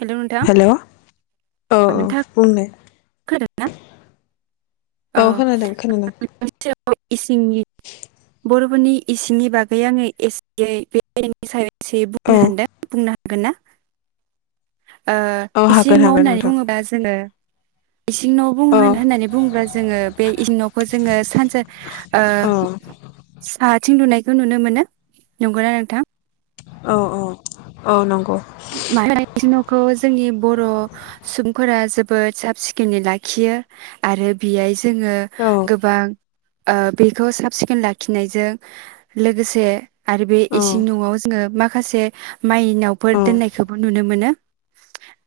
हेल' नोंथां हेलौ औ औ बुंदे खोना दोंना? औ खोनादों खोनादों औ इसिंनि बर'फोरनि इसिंनि बागै आङो एसेयै बेनि सायाव एसेै औ बुंनो सानदों बुंनो हागोन ना? ओ औ इसिं हागोन हागोन न'होननानै नोंथां बुङोबा जोङो इसिं न' बु औ होन होननानै बुङोब्ला जोङो बे इसिं न'खौ जोङो सानजा औ साहाथिं लुनाय बेखौ नुनो मोनो नंगौना नोंथां औ औ औ नंगौ मा न'खौ जोंनि बर' सुबुंफोरा जोबोद साब सिखोनै लाखियो आरो बेहाय ज जोङो औ गोबां ओ बेखौ साब सिखोन लाखिनायजों लोगोसे आरो बे औ इसिं न'आव जोङो माखासे माइनाव फोर औ दोननायखौबो नुनो मोनो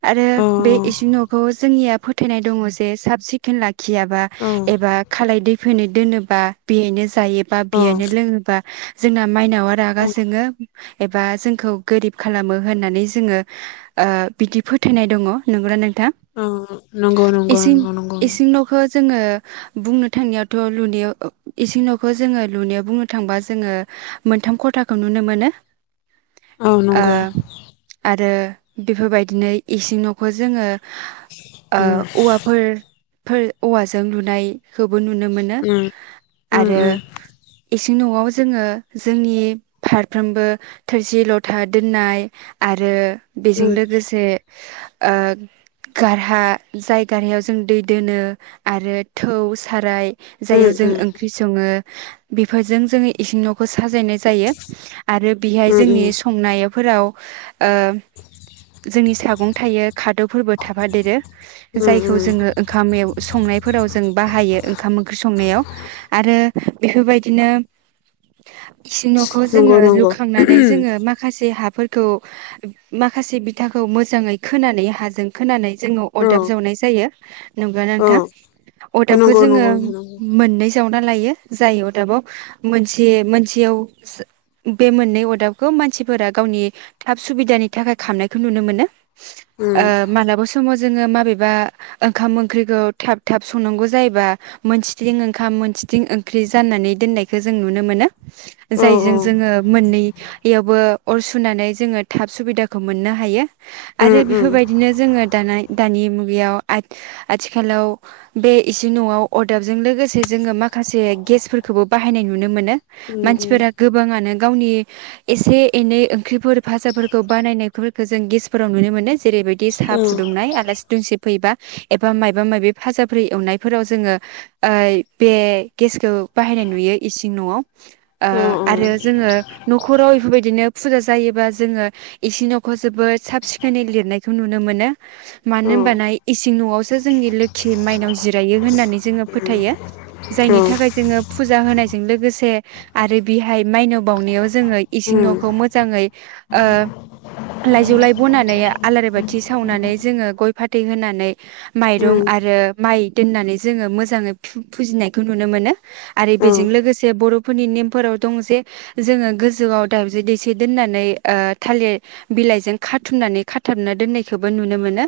आरो बे इसि न'खौ जोंनिया फोथायनाय दङ जे साब सिखोन लाखि खियाबा औ एबा खालाय दै फैनो दोनोबा बेनो ज जायोबा बेयनो लोङोबा जोंना माइनावा रागा जोङो। एबा जोंखौ गोरिब खालामो। होननानै जोङो ओ बिदि फोथायनाय दङ नंगौना? नोंथां औ नंगौ नंगौ इसिं नंगौ नंगौ इसिं न'खौ जोङो बुंनो थांनायावथ' लुनायाव इसिं न'खौ जोङो लुनायाव बुंनो थांबा जोङो मोनथाम ख'थाखौ नुनो मोनो। औ ओ नंगौ। आरो बेफोरबायदिनो इसिं न'खौ जोङो ओ उम औवाफोर फोर औवाजों लुनायखौ बो नुनो मोनो उम उम आरो इसिं न'आव जोङो जोंनि फारफ्रोमबो थोरसि- लथा दोननाय आरो उम बेजों लोगोसे ओ गारहा जाय गारहायाव जों दै दोनो आरो थौ साराय उम जाययाव जों ओंख्रि सङो। बेफोरजों जोङो इसिं न'खौ साजायनाय जायो। आरो बेहाय उम उम जोंनि संनायाव फोराव ओ जोंनि सागं थायो खादौफोरबो थाफादेरो उम जायखौ उम जोङो ओंखाम संनाय फोराव जों बाहायो ओंखाम ओंख्रि संनायाव आरो बेफोरबायदिनो। इसिं न'खौ नंगौ जोङो नंगौ लुखांनानै जोङो माखासे हाफोर खौ माखासे बिथाखौ मोजाङै खोनानै हाजों खोनानै जोङो औ अरदाब जावनाय जायो नंगौ औ नोंथां अरदाबखौ नंगौ जोङो नंगौ नंगौ उम मोननै जाव ना लायो जाय अदाबाव मोनसे मोनसेयाव बे मोननै अदाबखौ मानसिफोरा गावनि थाब सुबिदानि थाखाय खामनायखौ नुनो मोनो। ओ मालाबा समाव जोङो माबेबा ओंखाम -ओंख्रिखौ थाब -थाब संनांगौ जायोबा मोनसेथिं ओंखाम मोनसेथिं ओंख्रि जाननानै दोननायखौ जों नुनो मोनो। औ औ जायजों जोङो मोननैयावबो अर सुनानै जोङो थाब सुबिदाखौ मोननो हायो। उम आरो उम बेफोरबायदिनो जोङो दानि मुगा यावथ' आथिखालाव बे इसिंन'आव अरदाबजों लोगोसे जोङो माखासे गेसफोरखौबो बाहायनाय नुनो मोनो। उम उम मानसिफोरा गोबाङानो गावनि एसे -एनै ओंख्रिफोर भाजाफोरखौ बानायनायफोरखौ जों गेसफोराव नुनो मोनो। जेरैबायदि साह उम फुदुंनाय आलासि दुमसि फैबा एबा मायबा माबि फाजा ओंख्रि एवनायफोराव जोङो ओ बे गेसखौ बाहायनाय नुयो इसिं न'आव। ओ औ आरो जोङो न'खराव इफोरबायदिनो फुजा जायोबा जोङो इसिं न'खौ जोबोद साब सिखोनै लिरनायखौ नुनो मोनो। मानो उम औ होनबाना इसिं न'आवसो जोंनि लोखि माइनाव जिरायो होननानै जोङो फोथायो जायनि थाखाय जोङो फुजा होनायजों लोगोसे आरो बेहाय मायनाव बावनायाव जोङो इसिं न'खौ मोजाङै ओ लाइजौलाय बनानै आलारि बाथि सावनानै जोङो गय फाथ फाथै होनानै माइरं आरो माइ दोननानै जोङो मोजाङै फु फुजिनायखौ नुनो मोनो, आरो बेजों लोगोसे बर'फोरनि नेमफोराव दं जे जोङो गोजौआव दावदै दैसे दोननानै ओ थालिर बिलाइजों खाथुमनानै खाथाबना दोननायखौबो नुनो मोनो।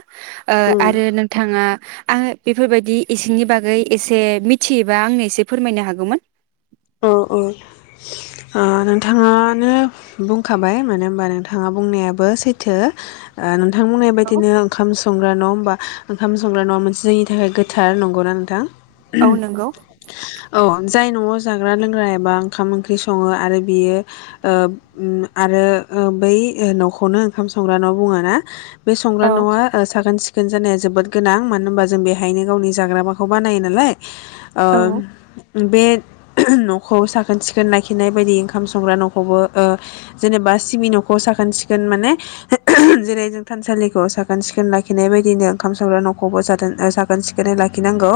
ओ उम आरो नोंथाङा आङो इफोरबायदि इसिंनि बागै एसे मिथियोबा आंनो एसे फोरमायनो हागौमोन। औ औ ओ नोंथाङानो बुंखाबाय मानो होनबा नोंथाङा बुंनायाबो सैथो। नोंथां बुंनाय बायदिनो ओंखाम सं न' होमबा ओंखाम संग्रा न'आ मोनसे जोंनि थाखाय गोथार नंगौना नोंथां? औ नंगौ। औ जाय नआव जाग्रा लोंग्रा एबा ओंखाम ओंख्रि सङो आरो बियो ओ आरो बै न'खौनो ओंखाम संग्रा न' बुङो ना? बे संग्रा औ न'आ सागोन सिख सिखोन जानाया जोबोद गोनां मानो होनबा जों बेहायनो गावनि जाग्रा फोरखौ बानायो नालाय। ओ औ बे न'खौ साखोन सिखोन लाखिनाय बायदि ओंखाम संग्रा न'खौबो ओ जेनेबा सिबि न'खौ साखोन सिखोन माने जेरै जों थानसालिखौ साखोन सिखोन लाखिनाय बायदिनो ओंखाम संग्रा न'खौबो साखोन सिखोनै लाखिनांगौ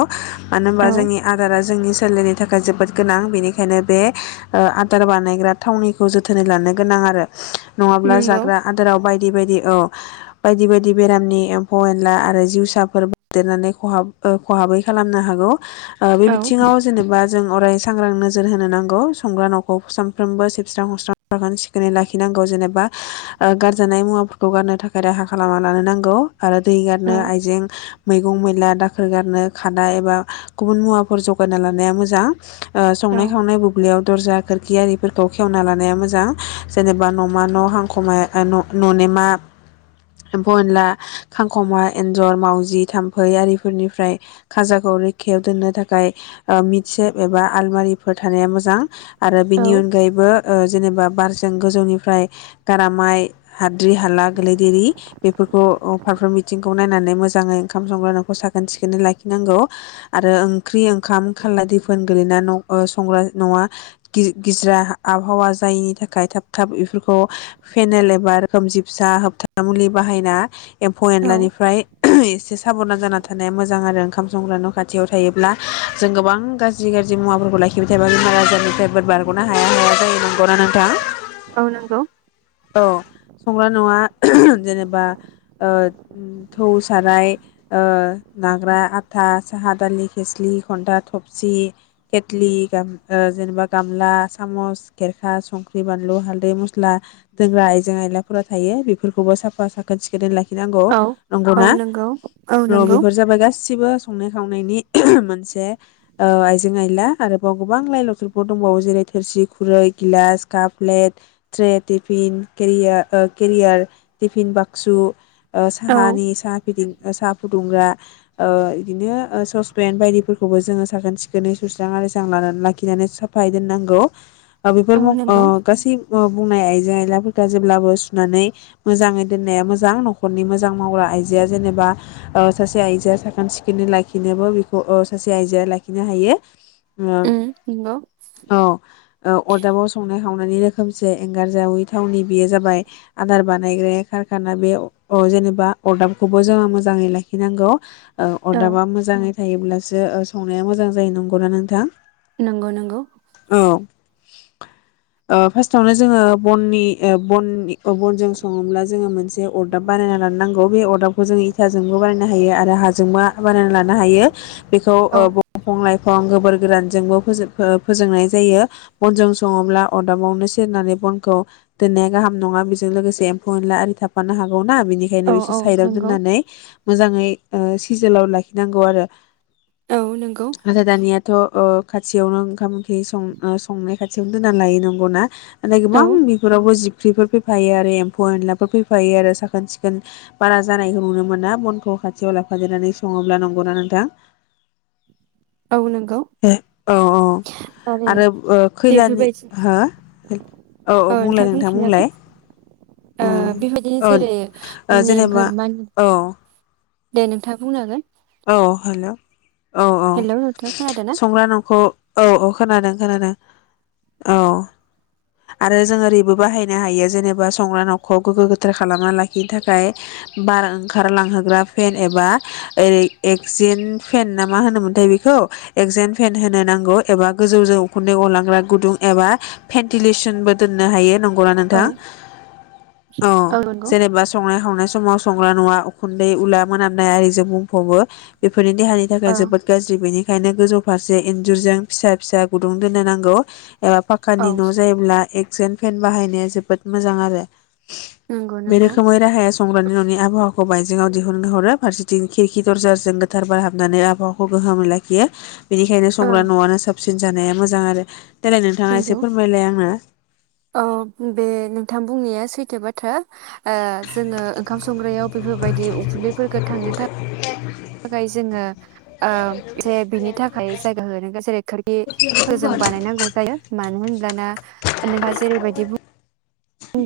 मानो होनबा औ जोंनि आदारा जोंनि सोललिनि थाखाय जोबोद गोनां बेनिखायनो बे ओ आदार बानायग्रा थावनिखौ जोथोनै लानो गोनां आरो। नङाब्ला नंगौ जाग्रा आदाराव बाय बायदि बायदि औ बायदि बायदि बेरामनि एम्फौ एनला आरो जिउसाफोर बदेरनानै खहाब खहाबै खालामनो हागौ। बे औ बिथिङाव जेनेबा जों अराय सांग्रां नोजोर होनो नांगौ, संग्रा न'खौ सानफ्रोमबो सिबस्रां हस्रां साखोन सिखोनै लाखिनांगौ जेनेबा गारजानाय मुवाफोरखौ गारनो थाखाय राहा खालामना लानो नांगौ। आरो दै गारनो औ आइजें। मैगं मैला दाखोर गारनो खादा एबा गुबुन मुवाफोर जगायना लानाया मोजां। औ संनाय खावनाय बुब्लियाव दरजा खोरखि आरिफोरखौ खेवना लानाया मोजां जेनेबा न'मा न' हांखमाया ननेमा एफनला खांख'मा एन्जर मावजि थाम्फै आरिफोरनिफ्राय खाजाखौ रैखायाव दोननो थाखाय मिटसेब एबा आलमारिफोर थानाया मोजां। आरो औ बेनि अनगायैबो। जेनेबा बारजों गोजौनिफ्राय गारामाइ हाद्रि हाला गोलैदेरि बेफोरखौ फारफ्रोम बिथिंखौ नायनानै मोजाङै ओंखाम संग्रा न'खौ साखोन सिखोनै लाखिनांगौ आरो ओंख्रि ओंखाम खाारला दैफोन। गोगलैना संग्रा नङा गिजिरा आबहावा जायिनि थाखाय थाब थाब बेफोरखौ फेनेल एबाोखोमजबसा होबथा मुलि बाहायना। एम्फौ औ एनलानिफ्राय एसे साब'ना। जाना थानाया मोजां आरो ओंखाम संग्रा न' खाथियाव थायोब्ला जों गोबां गाज ज्रि गाज्रि मुवाफोरखौ लाखिबाय थायोबा बेमार आजारनिफ्राय ब बारग'नो हाया हाया जायो, नंगौना नोंथां? औ नंगौ औ संग्रा न'आ जेनेबा ओ थौ साराय ओ नाग्रा आथा, साहा दालि, खोस्लि, खन्था, थबसि केटलि ओ जेनेबा गामला, सामस, खेरखा, संख्रि, बानलु, हाल्दै, मस्ला दोंग्रा आयजें आयलाफोरा थायो बेफोरखौबो साफा साखोन सिखोनै लाखि नांगौ औ औ नंगौना? नंगौ औ र नंगौ बेफोर जाबाय गासिबो संनाय खावनायनि मोनसे ओ जें आइला आरोबाव गोबां लाइ लावथरफोर दंबावो जेरै थोरसि, खुरै, गिलास, cup, plate, tray, tiffin, carrier ओ केरियार, टिफिन, बाक्सु ओ औ साहानि साहा फिदिं साहा फुदुंग्रा ओ बिदिनोससपेन बायदिफोरखौबो जोङो साखोन सिखोन नै सुस्रां आरिस्रां लाना-लाखिनानै साफायै दोननांगौ। बेफोर औ म नंगौ गासै बुंनाय आइजें आइलाफोरखौ जेब्लाबो सुनानै मोजाङै दोननाया मोजां न'खरनि मोजां मावग्रा आइजोआ जेनेबा ओ‌सासे आइजोआ साखोन सिखोनै लाखिनोबा बेखौ ओ सासे आइजोआ लाखि नो हायो। उम नंगौ औ ओ अरदाबाव संनाय खावनायनि रोखोमसे एंगार जावै थावनि बेयो जाबाय आदार बानायग्राया खारखाना बे जेनेबा अदाबखौबो जोङो मोजाङै लाखिनांगौ। ओ औ अदाबा मोजाङै जायोब्लासो सं नाया मोजां जायो, नंगौना नोंथां? नोंगौ नोंगौ। ओ‌ फार्स्टआवनो जोङो बननि बननि बनजों सङोब्ला जोङो मोनसे अरदाब बानायना लानो नांगौ बे अरदाबखौ जोङो इथाजोंबो बानायनो हायो आरो हाजोंबो बानायना लानो हायो बेखौ औ ओ लाइफां गोबोर गोरानजोंबो फोजोंनाय जायो बनजों सङोब्ला अरदाबावनो सेरनानै बनखौ दोननाया गाहाम नङा बेजों लोगोसे एम्फौ एनला आरि थाफानो हाग ना‌ औ बिनिखायनो इसे औ साइदआव नंगौ दोननानै मोजाङै ओ सिजोलाव लाखिनांगौ आरो। औ नंगौ आरो दानिया थ' ओ खाथियावनो ओंखाम ओंख्रि सं-संनाय खाथियावनो दोननानै लायो नंगौना? आरो औ गोबां बेफोरावबो जि फुख्रिफोर फैफायो आरो एम्फौ एनलाफोर फैफायो आरो साखोन सिखोन बारा जानायखौ नुनो मोना बनखौ खाथियाव लाफादेरनानै सङोब्ला, नंगौना नोंथां? औ नंगौ औ औ आरो ओ खैलानि बेफोरबायदि हो? औ ओ औ बुंलाय नोंथाङा नोंथां बुंलाय बुंफिनजागोन ओ बेबायदिनो जेरै औ जेनेबा नेमफोर मान औ दे नोंथाङा बुंनो‌ हागोन अ हेल' औ औ हेलौ नोंथाङा खोनादों ना संग्रा न'खौ औ औ खोनादों खोनादों औ आरो जों ओरैबो बाहायनो हायो जेनेबा संग्रा न'खौ गोग्गो गोथार खालामना लाखिनो थाखाय बार ओंखारलांहोग्रा फेन एबा ओरै एकजेन फेन ना मा होनोमोनथाय बेखौ एकजेन फेन होनो नांगौ एबा गोजौजों उखुन्दै अरलांग्रा गुदुं एबा भेन्टिलेसनबो दोननो हायो नं गौना औ नोंथां? औ जेनेबा संनाय खावनाय समाव संग्रा नुवा उखुन्दै उला मोनामनाय आरिजों बुंफ'बो। बेफोरो देहानि थाखाय औ जोबोद गाज्रि बेनि खायनो गोजौ फारसे इन्जुरजों फिसा फिसा गुदुं दोननो नांगौ एबा औ पाकानि न' जायोब्ला ए जेन फेन बाहायनाया जोबोद मोजां आरो। नंगौ बे नंगौ रोखोमै राहाया संग्रानि न'नि आबहावाखौ बायजोआव दिहुननो हरो फारसेथिं खिरखि दरजारजों गोथार बार हाबनानै आबहावाखौ गोहोमै लाखियो। बेनिखायनो औ संग्रा न'आनो साबसिन सिन जानाया मोजां आरो। देलाय नोंथाङा एसे नोंगौ फोरमायलाय आंनो औ बे नोंथां बुंनाया सै थो बाथ्रा ओ जोङो ओंखाम संग्रायाव बेफोरबायदि उखुन्दैफोरफोरखो थांनो थाखाय थाखाय जोङो ओ जे बिनि थाखाय जायगा होनांगौ जेरै खोरखिफोर जों बानायनांगौ जायो। मानो होनब्लाना नोंथाङा जेरैबायदि बुं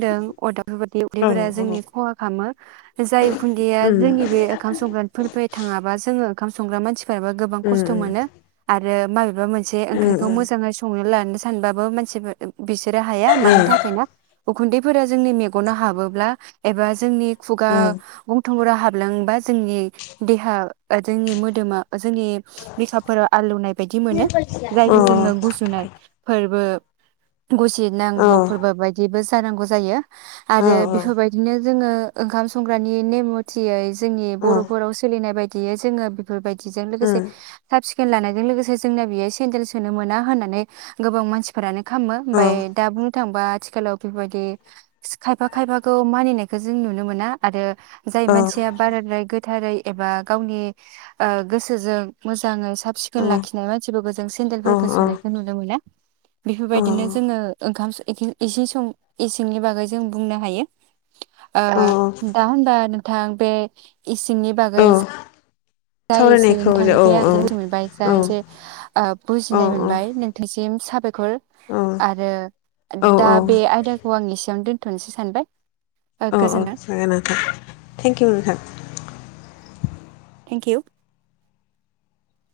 दों अदाब बेफोरबायदि औ उखुन्दैफोरा उम जोंनि खहा खालामो जाय उखुन्दैया उम जोंनि बे ओंखाम संग्रानिफोरफाय थाङाबा जों जोंङो‌ ओंखाम संग्रा मानसि याबो गोबां खस्थ' उम मोनो आरो माबे बा मोनसे ओंख्रिखो मोजाङै संनो लानो सानबा सानबाबो मानसिफोर बिसोरो हाया मानि थाखाय ना उखुन्दैफोरा जोंनि मेगनाव हाबोब्ला एबा जोंनि खगा गन थंफोरा हाबलांबा जोंनि देहा जोंनि मोदोमा जोंनि बिफोराव आलौनाय बायदि मोनो जायजों जोङो गुजुनाय फोरबो गुसे नांगौ फोरबो बायदिबो जों जानांगौ जायो। आरो बेफोरबायदिनो जोङो ओंखाम संग्रानि नेम मथियै जोंनि बर'फोराव सोलिनाय बायदि बियो जोङो बेफोरबायदिजों लोगोसे [unintelligible] लानायजों लोगोसे जोंना बेयो सेन्देल सोनो मोना होन्नानै गोबां मानसिफोरानो खालामो ओमफ्राय दा बुं थांबा आथिखालाव बेफोरबायदि सि- खायफा खायफाखौ मानिनायखौ जों नुनो मोना आरो जाय मानसिया बाराद्राय गोद थारै एबा गावनि ओ गोसोजों मोजां साब सिखोन लाखिनाय मानसिफोरखौ जों सेन्देलफोरखौ सोनायखौ नुनो मोना। बेफोरबायदिनो जोङो ओंखाम एखिन [unintelligible] सं इसिंनि बागै जों बुंनो हायो। आ दा होमबा थां बे इसिंनि औ बागै जा एसे सावरायनायखौ औ नोंथांनिफ्राय आं औ रायनाय मोनबाय जा औ एसे औ बुजिनाय मोनबाय नोंथांसिम साब [inaudible] औ आरो दा औ बे आयदाखौ आं एसेयावनो दोन थनसै सानबाय अ औ, गोजोन्थों जागोन नोंथां, थेंक इउ नोंथां थेंक इउ [inaudible]